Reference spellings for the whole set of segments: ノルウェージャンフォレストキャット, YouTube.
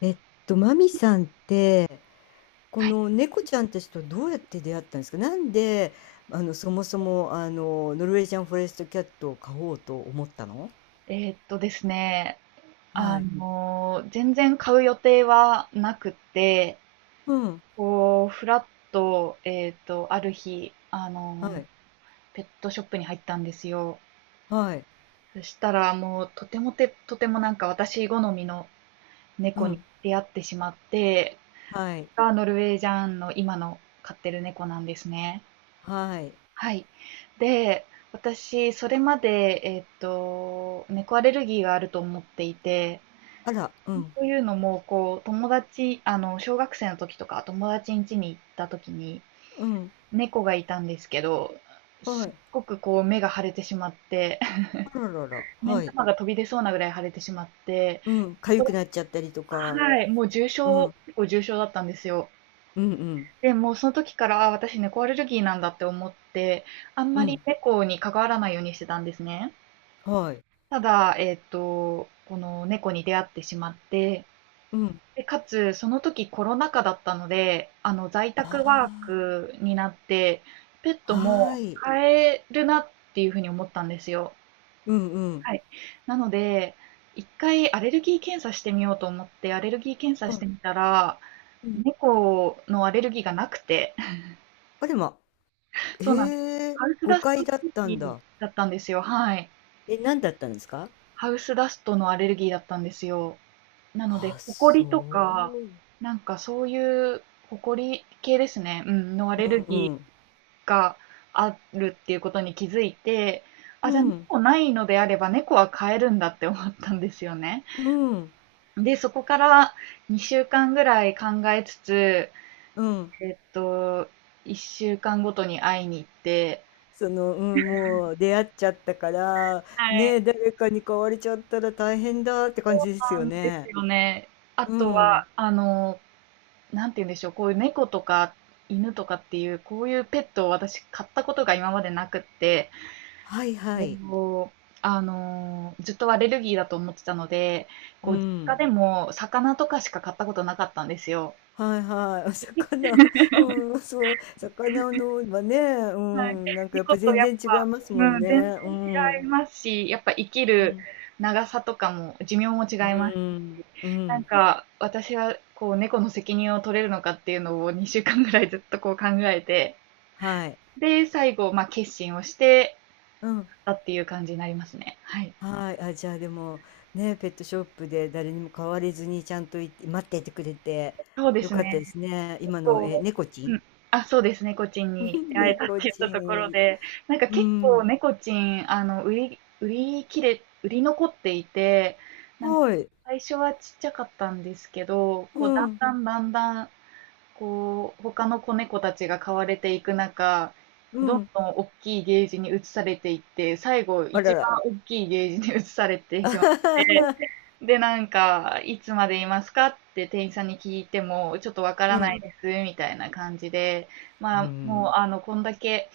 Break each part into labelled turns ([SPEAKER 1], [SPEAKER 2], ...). [SPEAKER 1] えっマミさんって、この猫ちゃんたちとどうやって出会ったんですか？なんで、そもそも、ノルウェージャンフォレストキャットを飼おうと思ったの。
[SPEAKER 2] ですね、
[SPEAKER 1] はい。
[SPEAKER 2] 全然買う予定はなくて、
[SPEAKER 1] うん。
[SPEAKER 2] こう、ふらっと、ある日、
[SPEAKER 1] はい。
[SPEAKER 2] ペットショップに入ったんですよ。
[SPEAKER 1] はい。
[SPEAKER 2] そしたら、もう、とてもなんか私好みの
[SPEAKER 1] う
[SPEAKER 2] 猫に
[SPEAKER 1] ん。
[SPEAKER 2] 出会ってしまって、
[SPEAKER 1] はい。
[SPEAKER 2] がノルウェージャンの今の飼ってる猫なんですね。
[SPEAKER 1] はい。
[SPEAKER 2] はい。で、私、それまで、猫アレルギーがあると思っていて、
[SPEAKER 1] あら、うん。
[SPEAKER 2] というのも、こう、友達、小学生の時とか、友達ん家に行った時に、
[SPEAKER 1] うん。
[SPEAKER 2] 猫がいたんですけど、
[SPEAKER 1] は
[SPEAKER 2] すっ
[SPEAKER 1] い。
[SPEAKER 2] ごくこう、目が腫れてしまって、
[SPEAKER 1] あららら。
[SPEAKER 2] 目ん
[SPEAKER 1] はい。
[SPEAKER 2] 玉が飛び出そうなぐらい腫れてしまって、
[SPEAKER 1] うん。
[SPEAKER 2] こ
[SPEAKER 1] 痒
[SPEAKER 2] こ
[SPEAKER 1] くなっちゃったりとか。
[SPEAKER 2] はい、もう重
[SPEAKER 1] う
[SPEAKER 2] 症
[SPEAKER 1] ん。
[SPEAKER 2] 結構重症だったんですよ。
[SPEAKER 1] うんうん。
[SPEAKER 2] で、もうその時から、あ、私猫アレルギーなんだって思って、あん
[SPEAKER 1] う
[SPEAKER 2] まり
[SPEAKER 1] ん。
[SPEAKER 2] 猫に関わらないようにしてたんですね。
[SPEAKER 1] はい。
[SPEAKER 2] ただ、この猫に出会ってしまって、
[SPEAKER 1] うん。
[SPEAKER 2] で、かつ、その時コロナ禍だったので、在宅ワー
[SPEAKER 1] あ
[SPEAKER 2] クになって、ペッ
[SPEAKER 1] あ。
[SPEAKER 2] トも
[SPEAKER 1] はい。
[SPEAKER 2] 飼えるなっていうふうに思ったんですよ。
[SPEAKER 1] うんうん。
[SPEAKER 2] はい。なので、一回アレルギー検査してみようと思って、アレルギー検査
[SPEAKER 1] は
[SPEAKER 2] し
[SPEAKER 1] い
[SPEAKER 2] てみたら、
[SPEAKER 1] うんああはいうんうんはうん。
[SPEAKER 2] 猫のアレルギーがなくて、
[SPEAKER 1] あれま。
[SPEAKER 2] そうなんです。
[SPEAKER 1] へえ、
[SPEAKER 2] ハウスダ
[SPEAKER 1] 誤
[SPEAKER 2] ストア
[SPEAKER 1] 解
[SPEAKER 2] レ
[SPEAKER 1] だっ
[SPEAKER 2] ル
[SPEAKER 1] た
[SPEAKER 2] ギ
[SPEAKER 1] ん
[SPEAKER 2] ー
[SPEAKER 1] だ。
[SPEAKER 2] だったんですよ。はい。
[SPEAKER 1] え、何だったんですか？
[SPEAKER 2] ハウスダストのアレルギーだったんですよ。なので、
[SPEAKER 1] あ、
[SPEAKER 2] ホコリと
[SPEAKER 1] そ
[SPEAKER 2] か、なんかそういう、ホコリ系ですね、うん、のア
[SPEAKER 1] う。
[SPEAKER 2] レ
[SPEAKER 1] う
[SPEAKER 2] ルギ
[SPEAKER 1] んうん。
[SPEAKER 2] ーがあるっていうことに気づいて、あ、
[SPEAKER 1] う
[SPEAKER 2] じゃあ
[SPEAKER 1] ん。
[SPEAKER 2] 猫ないのであれば猫は飼えるんだって思ったんですよね。
[SPEAKER 1] うん。
[SPEAKER 2] で、そこから2週間ぐらい考えつつ、
[SPEAKER 1] うん。
[SPEAKER 2] えっと、1週間ごとに会いに行って、
[SPEAKER 1] その、うん、もう出会っちゃったから、
[SPEAKER 2] はい、
[SPEAKER 1] ねえ、誰かに買われちゃったら大変だって感じです
[SPEAKER 2] な
[SPEAKER 1] よ
[SPEAKER 2] んです
[SPEAKER 1] ね。
[SPEAKER 2] よね。あ
[SPEAKER 1] う
[SPEAKER 2] と
[SPEAKER 1] ん。
[SPEAKER 2] は、なんて言うんでしょう、こういう猫とか犬とかっていう、こういうペットを私買ったことが今までなくって、
[SPEAKER 1] はいはい。
[SPEAKER 2] こうずっとアレルギーだと思ってたので、
[SPEAKER 1] う
[SPEAKER 2] こう、実家
[SPEAKER 1] ん。
[SPEAKER 2] でも魚とかしか買ったことなかったんですよ。
[SPEAKER 1] はいはい。お魚、うん、そう。魚のはね、う
[SPEAKER 2] はい。
[SPEAKER 1] ん、なんかやっ
[SPEAKER 2] 猫
[SPEAKER 1] ぱ
[SPEAKER 2] と
[SPEAKER 1] 全
[SPEAKER 2] やっ
[SPEAKER 1] 然違
[SPEAKER 2] ぱ、
[SPEAKER 1] いますもん
[SPEAKER 2] うん、全然
[SPEAKER 1] ね。う
[SPEAKER 2] 違い
[SPEAKER 1] ん。
[SPEAKER 2] ますし、やっぱ生き
[SPEAKER 1] う
[SPEAKER 2] る
[SPEAKER 1] ん。
[SPEAKER 2] 長さとかも、寿命も違
[SPEAKER 1] う
[SPEAKER 2] います
[SPEAKER 1] ん。
[SPEAKER 2] し、
[SPEAKER 1] う
[SPEAKER 2] なん
[SPEAKER 1] ん。
[SPEAKER 2] か、私はこう、猫の責任を取れるのかっていうのを2週間ぐらいずっとこう考えて、
[SPEAKER 1] はい。
[SPEAKER 2] で、最後、まあ、決心をして
[SPEAKER 1] うん。
[SPEAKER 2] たっていう感じになりますね。はい。
[SPEAKER 1] はい。あ、じゃあでも、ね、ペットショップで誰にも買われずにちゃんといて待っていてくれて
[SPEAKER 2] そうで
[SPEAKER 1] よ
[SPEAKER 2] す
[SPEAKER 1] かったで
[SPEAKER 2] ね。
[SPEAKER 1] すね。今の、え、
[SPEAKER 2] こ
[SPEAKER 1] 猫ち
[SPEAKER 2] う
[SPEAKER 1] ん。
[SPEAKER 2] ん。あ、そうですね、猫ちんに 出会えたって
[SPEAKER 1] 猫
[SPEAKER 2] 言った
[SPEAKER 1] ち
[SPEAKER 2] ところ
[SPEAKER 1] ん。
[SPEAKER 2] で、なんか
[SPEAKER 1] う
[SPEAKER 2] 結構
[SPEAKER 1] ん。
[SPEAKER 2] 猫ちん、売り残っていて、なんか
[SPEAKER 1] はい。
[SPEAKER 2] 最初はちっちゃかったんですけど、
[SPEAKER 1] う
[SPEAKER 2] こう、だん
[SPEAKER 1] ん。
[SPEAKER 2] だんだんだん、こう、他の子猫たちが飼われていく中、
[SPEAKER 1] う
[SPEAKER 2] どん
[SPEAKER 1] ん。
[SPEAKER 2] どん大きいゲージに移されていって、最後
[SPEAKER 1] あら
[SPEAKER 2] 一
[SPEAKER 1] ら。
[SPEAKER 2] 番大きいゲージに移されてしまって で、なんか、いつまでいますかって店員さんに聞いても、ちょっとわか
[SPEAKER 1] う
[SPEAKER 2] らな
[SPEAKER 1] ん。
[SPEAKER 2] いです、みたいな感じで、ま
[SPEAKER 1] う
[SPEAKER 2] あ、も
[SPEAKER 1] ん。
[SPEAKER 2] う、こんだけ、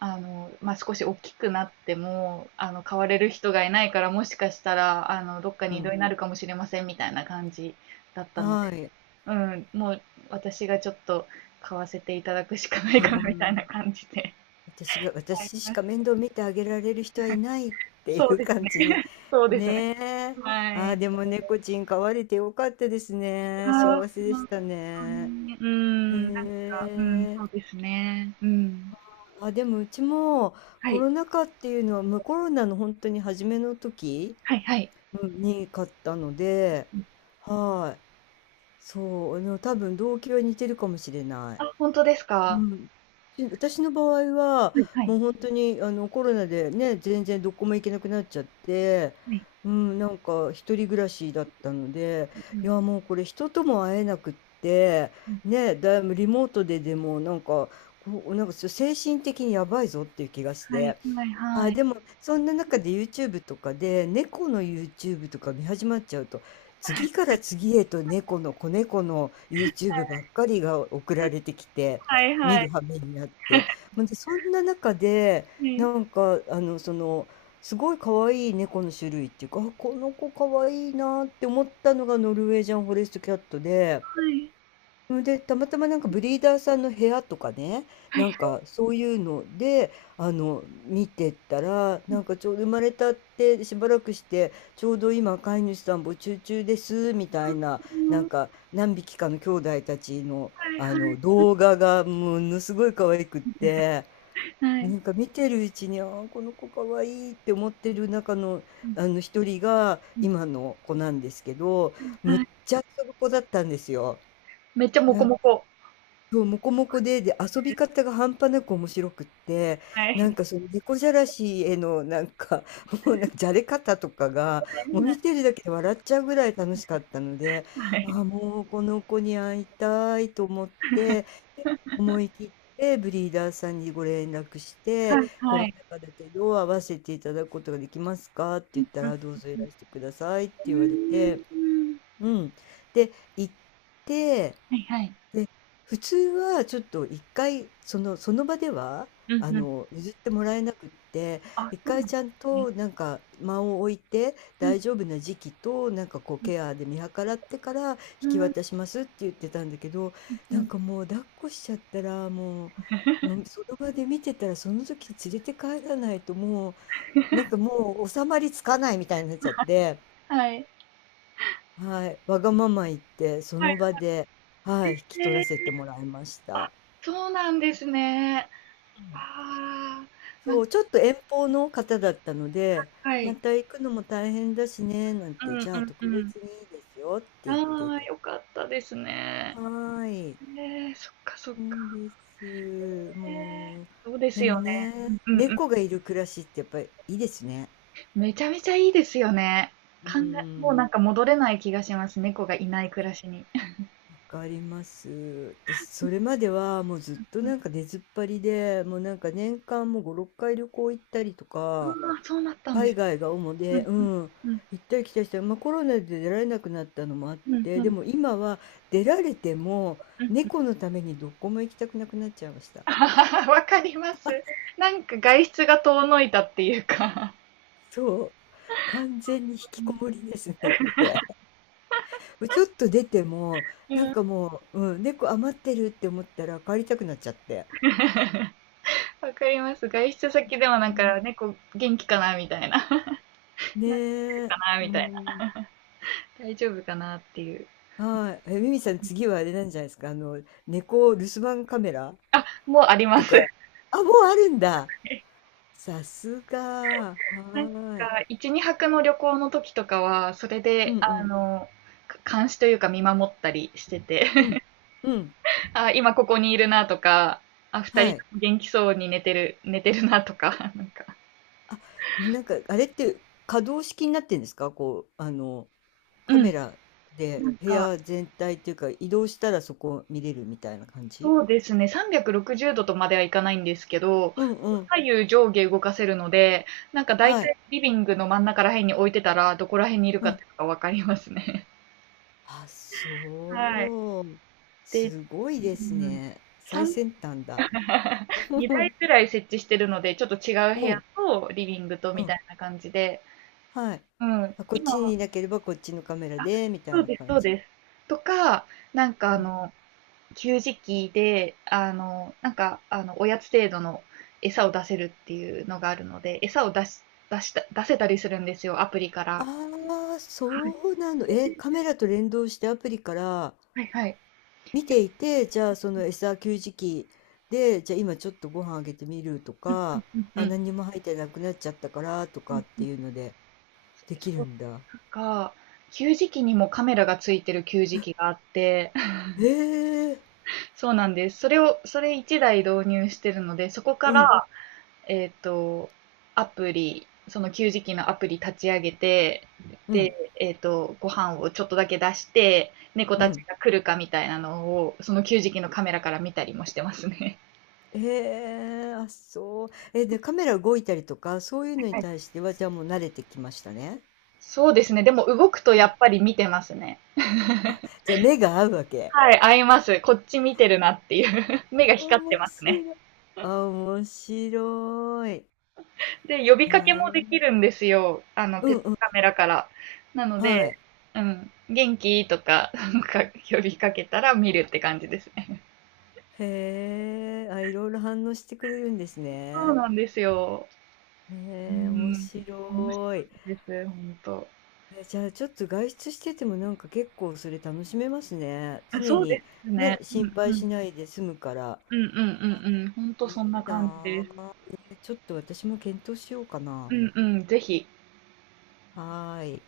[SPEAKER 2] まあ、少し大きくなっても、買われる人がいないから、もしかしたら、どっか
[SPEAKER 1] う
[SPEAKER 2] に異動
[SPEAKER 1] ん。
[SPEAKER 2] になるかもしれません、みたいな感じだったの
[SPEAKER 1] は
[SPEAKER 2] で、
[SPEAKER 1] い。
[SPEAKER 2] うん、もう、私がちょっと買わせていただくしかない
[SPEAKER 1] う
[SPEAKER 2] かな、みたいな
[SPEAKER 1] ん。
[SPEAKER 2] 感じで。
[SPEAKER 1] 私が私しか面倒見てあげられる人はいないってい
[SPEAKER 2] そう
[SPEAKER 1] う
[SPEAKER 2] です
[SPEAKER 1] 感
[SPEAKER 2] ね。
[SPEAKER 1] じに。
[SPEAKER 2] そう ですね。
[SPEAKER 1] ねえ。
[SPEAKER 2] は
[SPEAKER 1] ああ、
[SPEAKER 2] い。
[SPEAKER 1] でも猫ちん飼われてよかったですね。
[SPEAKER 2] ああ、
[SPEAKER 1] 幸せでした
[SPEAKER 2] ほ
[SPEAKER 1] ね。
[SPEAKER 2] に。うーん、なん
[SPEAKER 1] へ
[SPEAKER 2] かうん、そ
[SPEAKER 1] え。
[SPEAKER 2] うね。うん。
[SPEAKER 1] あ、でもうちも
[SPEAKER 2] は
[SPEAKER 1] コ
[SPEAKER 2] い。
[SPEAKER 1] ロナ禍っていうのは、もうコロナの本当に初めの時、
[SPEAKER 2] はいはい。
[SPEAKER 1] うんに買ったので、はい。そう、あの多分動機は似てるかもしれない。
[SPEAKER 2] あ、本当ですか？は
[SPEAKER 1] うん。し私の場合は、
[SPEAKER 2] いはい。
[SPEAKER 1] もう本当にコロナでね、全然どこも行けなくなっちゃって、
[SPEAKER 2] はい。
[SPEAKER 1] うん、なんか一人暮らしだったので、
[SPEAKER 2] う
[SPEAKER 1] い
[SPEAKER 2] ん。
[SPEAKER 1] やもうこれ人とも会えなくって、ね、だいぶリモートででもなんか、こう、なんかちょっと精神的にやばいぞっていう気がし
[SPEAKER 2] はい
[SPEAKER 1] て。
[SPEAKER 2] はいは
[SPEAKER 1] あ、
[SPEAKER 2] い。
[SPEAKER 1] でも、そんな中で YouTube とかで、猫の YouTube とか見始まっちゃうと、次から次へと猫の子猫の YouTube ばっかりが送られてきて、
[SPEAKER 2] はいは
[SPEAKER 1] 見る
[SPEAKER 2] い。
[SPEAKER 1] 羽目になって。ほんで、そんな中で、
[SPEAKER 2] う
[SPEAKER 1] な
[SPEAKER 2] ん。
[SPEAKER 1] んか、すごい可愛い猫の種類っていうか、あ、この子可愛いなって思ったのがノルウェージャンフォレストキャットで、
[SPEAKER 2] はい。
[SPEAKER 1] うん、で、たまたまなんかブリーダーさんの部屋とかね、
[SPEAKER 2] はい。
[SPEAKER 1] なんかそういうので、見てたら、なんかちょうど生まれたってしばらくして、ちょうど今飼い主さん募集中です、みたいな、
[SPEAKER 2] う
[SPEAKER 1] な
[SPEAKER 2] ん。
[SPEAKER 1] ん
[SPEAKER 2] は
[SPEAKER 1] か何匹かの兄弟たちの、
[SPEAKER 2] いは
[SPEAKER 1] 動画がものすごい可愛くって、
[SPEAKER 2] い。は
[SPEAKER 1] な
[SPEAKER 2] い。
[SPEAKER 1] んか見てるうちに、あーこの子可愛いいって思ってる中の、
[SPEAKER 2] うん、
[SPEAKER 1] あの一人が
[SPEAKER 2] う
[SPEAKER 1] 今の子なんですけど、
[SPEAKER 2] ん。
[SPEAKER 1] む
[SPEAKER 2] は
[SPEAKER 1] っ
[SPEAKER 2] い。
[SPEAKER 1] ちゃ遊ぶ子だったんですよ。
[SPEAKER 2] めっちゃモ
[SPEAKER 1] な
[SPEAKER 2] コ
[SPEAKER 1] ん
[SPEAKER 2] モコ。
[SPEAKER 1] そう、モコモコで、で、遊び方が半端なく面白くって、
[SPEAKER 2] はい。は
[SPEAKER 1] なん
[SPEAKER 2] い
[SPEAKER 1] かその猫じゃらしへのなんか、もうなんかじゃれ方とかが、
[SPEAKER 2] は
[SPEAKER 1] もう
[SPEAKER 2] い。
[SPEAKER 1] 見てるだけで笑っちゃうぐらい楽しかったので、
[SPEAKER 2] はい。
[SPEAKER 1] ああ、もうこの子に会いたいと思って、で、思い切ってブリーダーさんにご連絡して、
[SPEAKER 2] はい
[SPEAKER 1] コ
[SPEAKER 2] は
[SPEAKER 1] ロ
[SPEAKER 2] い。
[SPEAKER 1] ナ禍だけど会わせていただくことができますかって
[SPEAKER 2] う
[SPEAKER 1] 言
[SPEAKER 2] ん
[SPEAKER 1] った
[SPEAKER 2] うん。うん
[SPEAKER 1] ら、どうぞい
[SPEAKER 2] うん。
[SPEAKER 1] らしてくださいって
[SPEAKER 2] う
[SPEAKER 1] 言われて、
[SPEAKER 2] ーん。
[SPEAKER 1] うん。で、行って、
[SPEAKER 2] はいはい。
[SPEAKER 1] で、普通はちょっと1回その場では、
[SPEAKER 2] うんうん。
[SPEAKER 1] 譲ってもらえなくって、
[SPEAKER 2] あ、
[SPEAKER 1] 1
[SPEAKER 2] そうな
[SPEAKER 1] 回
[SPEAKER 2] んで
[SPEAKER 1] ちゃん
[SPEAKER 2] すね。
[SPEAKER 1] となんか間を置いて、
[SPEAKER 2] うん、
[SPEAKER 1] 大丈夫な時期と、なんかこう
[SPEAKER 2] う
[SPEAKER 1] ケアで見計らってから、引き
[SPEAKER 2] ん。うーん。
[SPEAKER 1] 渡しますって言ってたんだけど、
[SPEAKER 2] うん
[SPEAKER 1] な
[SPEAKER 2] う
[SPEAKER 1] ん
[SPEAKER 2] ん。
[SPEAKER 1] かもう抱っこしちゃったら、もうその場で見てたら、その時連れて帰らないともう、なんかもう収まりつかないみたいになっちゃって、
[SPEAKER 2] はい。
[SPEAKER 1] はい、わがまま言って、そ
[SPEAKER 2] はい。
[SPEAKER 1] の場で、はい、引き取
[SPEAKER 2] へ
[SPEAKER 1] ら
[SPEAKER 2] え、
[SPEAKER 1] せてもらいました。
[SPEAKER 2] そうなんですね。ああ、なん
[SPEAKER 1] そ
[SPEAKER 2] か
[SPEAKER 1] う、ちょっと遠方の方だったので、
[SPEAKER 2] はい。
[SPEAKER 1] また行くのも大変だしね、なん
[SPEAKER 2] う
[SPEAKER 1] て、
[SPEAKER 2] ん
[SPEAKER 1] じゃあ
[SPEAKER 2] うん
[SPEAKER 1] 特
[SPEAKER 2] うん。
[SPEAKER 1] 別にいいですよって
[SPEAKER 2] あ
[SPEAKER 1] 言ってい
[SPEAKER 2] あ、
[SPEAKER 1] た。
[SPEAKER 2] よかったですね。
[SPEAKER 1] はーい。
[SPEAKER 2] えー、そっかそっ
[SPEAKER 1] そ
[SPEAKER 2] か。
[SPEAKER 1] うです。
[SPEAKER 2] え
[SPEAKER 1] もう、
[SPEAKER 2] ー、そうです
[SPEAKER 1] でも
[SPEAKER 2] よね。うん
[SPEAKER 1] ね、
[SPEAKER 2] うん。
[SPEAKER 1] 猫がいる暮らしってやっぱりいいですね。
[SPEAKER 2] めちゃめちゃいいですよね。
[SPEAKER 1] う
[SPEAKER 2] もうなん
[SPEAKER 1] ん。
[SPEAKER 2] か戻れない気がします。猫がいない暮らしに。
[SPEAKER 1] わかります。私、それまではもうずっと
[SPEAKER 2] うん。
[SPEAKER 1] なんか出ずっぱりで、もうなんか年間もう5、6回旅行行ったりとか、
[SPEAKER 2] ああ、そうなったんで
[SPEAKER 1] 海
[SPEAKER 2] すね。
[SPEAKER 1] 外が主
[SPEAKER 2] う
[SPEAKER 1] で、
[SPEAKER 2] ん
[SPEAKER 1] う
[SPEAKER 2] うん。
[SPEAKER 1] ん、
[SPEAKER 2] うん。
[SPEAKER 1] 行ったり来たりして、まあ、コロナで出られなくなったのもあっ
[SPEAKER 2] うん
[SPEAKER 1] て、
[SPEAKER 2] う
[SPEAKER 1] で
[SPEAKER 2] ん
[SPEAKER 1] も今は出られても、
[SPEAKER 2] うん。
[SPEAKER 1] 猫のためにどこも行きたくなくなっちゃいまし た。
[SPEAKER 2] あははわかります。なんか外出が遠のいたっていうか。
[SPEAKER 1] そう。完全に引きこもりですね、これ。ちょっと出ても、なんかもう、うん、猫余ってるって思ったら帰りたくなっちゃって。
[SPEAKER 2] わかります。外出先でも
[SPEAKER 1] う
[SPEAKER 2] なん
[SPEAKER 1] ん。
[SPEAKER 2] か猫元気かなみたいな。なんか
[SPEAKER 1] ね
[SPEAKER 2] か
[SPEAKER 1] え。
[SPEAKER 2] なみ
[SPEAKER 1] う
[SPEAKER 2] たいな。
[SPEAKER 1] ん。
[SPEAKER 2] 大丈夫かなっていう。
[SPEAKER 1] はい。え、ミミさん、次はあれなんじゃないですか、猫留守番カメラ
[SPEAKER 2] もうありま
[SPEAKER 1] と
[SPEAKER 2] す。
[SPEAKER 1] か、あ、もうあるんだ。さすが、は
[SPEAKER 2] なんか、
[SPEAKER 1] ーい。
[SPEAKER 2] 1、2泊の旅行の時とかは、それ
[SPEAKER 1] う
[SPEAKER 2] で、
[SPEAKER 1] んうん。
[SPEAKER 2] 監視というか見守ったりしてて、
[SPEAKER 1] うん。うん。
[SPEAKER 2] あ、今ここにいるなとか、あ、二
[SPEAKER 1] は
[SPEAKER 2] 人
[SPEAKER 1] い。
[SPEAKER 2] 元気そうに寝てるなとか、なんか、
[SPEAKER 1] あ、なんか、あれって可動式になってんですか？こう、
[SPEAKER 2] う
[SPEAKER 1] カメ
[SPEAKER 2] ん。
[SPEAKER 1] ラ
[SPEAKER 2] な
[SPEAKER 1] で
[SPEAKER 2] ん
[SPEAKER 1] 部
[SPEAKER 2] か、
[SPEAKER 1] 屋全体っていうか、移動したらそこ見れるみたいな感じ。
[SPEAKER 2] そうですね、360度とまではいかないんですけど、
[SPEAKER 1] うんうん。
[SPEAKER 2] 左右上下動かせるので、なんか大
[SPEAKER 1] はい。
[SPEAKER 2] 体リビングの真ん中ら辺に置いてたら、どこら辺にいる
[SPEAKER 1] う
[SPEAKER 2] かっ
[SPEAKER 1] ん。
[SPEAKER 2] ていうのがわかりますね。
[SPEAKER 1] あ、
[SPEAKER 2] はい。
[SPEAKER 1] そう。
[SPEAKER 2] で、
[SPEAKER 1] すごいで
[SPEAKER 2] う
[SPEAKER 1] す
[SPEAKER 2] ん、
[SPEAKER 1] ね。最
[SPEAKER 2] 3
[SPEAKER 1] 先端だ。
[SPEAKER 2] 2台 くらい設置してるので、ちょっと違う部
[SPEAKER 1] おう。
[SPEAKER 2] 屋とリビングと
[SPEAKER 1] う
[SPEAKER 2] みた
[SPEAKER 1] ん。
[SPEAKER 2] いな感じで、
[SPEAKER 1] はい。
[SPEAKER 2] うん、
[SPEAKER 1] あ、こっ
[SPEAKER 2] 今
[SPEAKER 1] ち
[SPEAKER 2] は
[SPEAKER 1] にいなければこっちのカメラで、みた
[SPEAKER 2] そ
[SPEAKER 1] い
[SPEAKER 2] う
[SPEAKER 1] な
[SPEAKER 2] です、
[SPEAKER 1] 感
[SPEAKER 2] そう
[SPEAKER 1] じ。
[SPEAKER 2] です。とか、なんか給餌器で、なんか、おやつ程度の餌を出せるっていうのがあるので、餌を出せたりするんですよ、アプリから。
[SPEAKER 1] ああ、そうなの。え、カメラと連動してアプリから
[SPEAKER 2] はいはい。
[SPEAKER 1] 見ていて、じゃあその餌給餌器で、じゃあ今ちょっとご飯あげてみると
[SPEAKER 2] うんうん
[SPEAKER 1] か、
[SPEAKER 2] うん
[SPEAKER 1] あ、
[SPEAKER 2] うん
[SPEAKER 1] 何にも入ってなくなっちゃったからと
[SPEAKER 2] う
[SPEAKER 1] かっ
[SPEAKER 2] んう
[SPEAKER 1] て
[SPEAKER 2] ん。
[SPEAKER 1] いうのででき
[SPEAKER 2] そ
[SPEAKER 1] る
[SPEAKER 2] う、
[SPEAKER 1] んだ。
[SPEAKER 2] なんか、給餌器にもカメラがついてる給餌器があって、
[SPEAKER 1] ええ
[SPEAKER 2] そうなんです。それ1台導入してるので、そこか
[SPEAKER 1] うん、
[SPEAKER 2] ら、えっと、アプリ、その給餌器のアプリ立ち上げて、
[SPEAKER 1] う
[SPEAKER 2] で、
[SPEAKER 1] ん、
[SPEAKER 2] ご飯をちょっとだけ出して、猫
[SPEAKER 1] う
[SPEAKER 2] たち
[SPEAKER 1] ん。
[SPEAKER 2] が来るかみたいなのを、その給餌器のカメラから見たりもしてますね。
[SPEAKER 1] ええあ、そう。え、で、カメラ動いたりとか、そういうのに
[SPEAKER 2] はい
[SPEAKER 1] 対しては、じゃあもう慣れてきましたね。
[SPEAKER 2] そうですね。でも動くと
[SPEAKER 1] う
[SPEAKER 2] や
[SPEAKER 1] ん。
[SPEAKER 2] っぱり見てますね。
[SPEAKER 1] じゃあ目が合うわけ。
[SPEAKER 2] はい、合います。こっち見てるなっていう。目が光って
[SPEAKER 1] 面
[SPEAKER 2] ます
[SPEAKER 1] 白
[SPEAKER 2] ね。
[SPEAKER 1] い。面白い。
[SPEAKER 2] で、呼びかけもで
[SPEAKER 1] な
[SPEAKER 2] きるんですよ。
[SPEAKER 1] う
[SPEAKER 2] ペッ
[SPEAKER 1] ん
[SPEAKER 2] ト
[SPEAKER 1] うん、
[SPEAKER 2] カメラから。なので、
[SPEAKER 1] はい。
[SPEAKER 2] うん、元気とか、なんか呼びかけたら見るって感じですね。
[SPEAKER 1] へえ、あ、いろいろ反応してくれるんです
[SPEAKER 2] そう
[SPEAKER 1] ね。
[SPEAKER 2] なんですよ。う
[SPEAKER 1] へえ、面
[SPEAKER 2] ん、面白い
[SPEAKER 1] 白い。
[SPEAKER 2] です、ほんと。
[SPEAKER 1] え、じゃあちょっと外出しててもなんか結構それ楽しめますね。
[SPEAKER 2] あ
[SPEAKER 1] 常
[SPEAKER 2] そうで
[SPEAKER 1] に
[SPEAKER 2] すね。
[SPEAKER 1] ね、
[SPEAKER 2] う
[SPEAKER 1] 心
[SPEAKER 2] ん
[SPEAKER 1] 配
[SPEAKER 2] う
[SPEAKER 1] し
[SPEAKER 2] ん。
[SPEAKER 1] ないで済むから。
[SPEAKER 2] うんうんうんうん。ほんと
[SPEAKER 1] い
[SPEAKER 2] そんな
[SPEAKER 1] い
[SPEAKER 2] 感じ
[SPEAKER 1] な
[SPEAKER 2] です。
[SPEAKER 1] あ。えーちょっと私も検討しようか
[SPEAKER 2] う
[SPEAKER 1] な。
[SPEAKER 2] んうん、ぜひ。
[SPEAKER 1] はーい。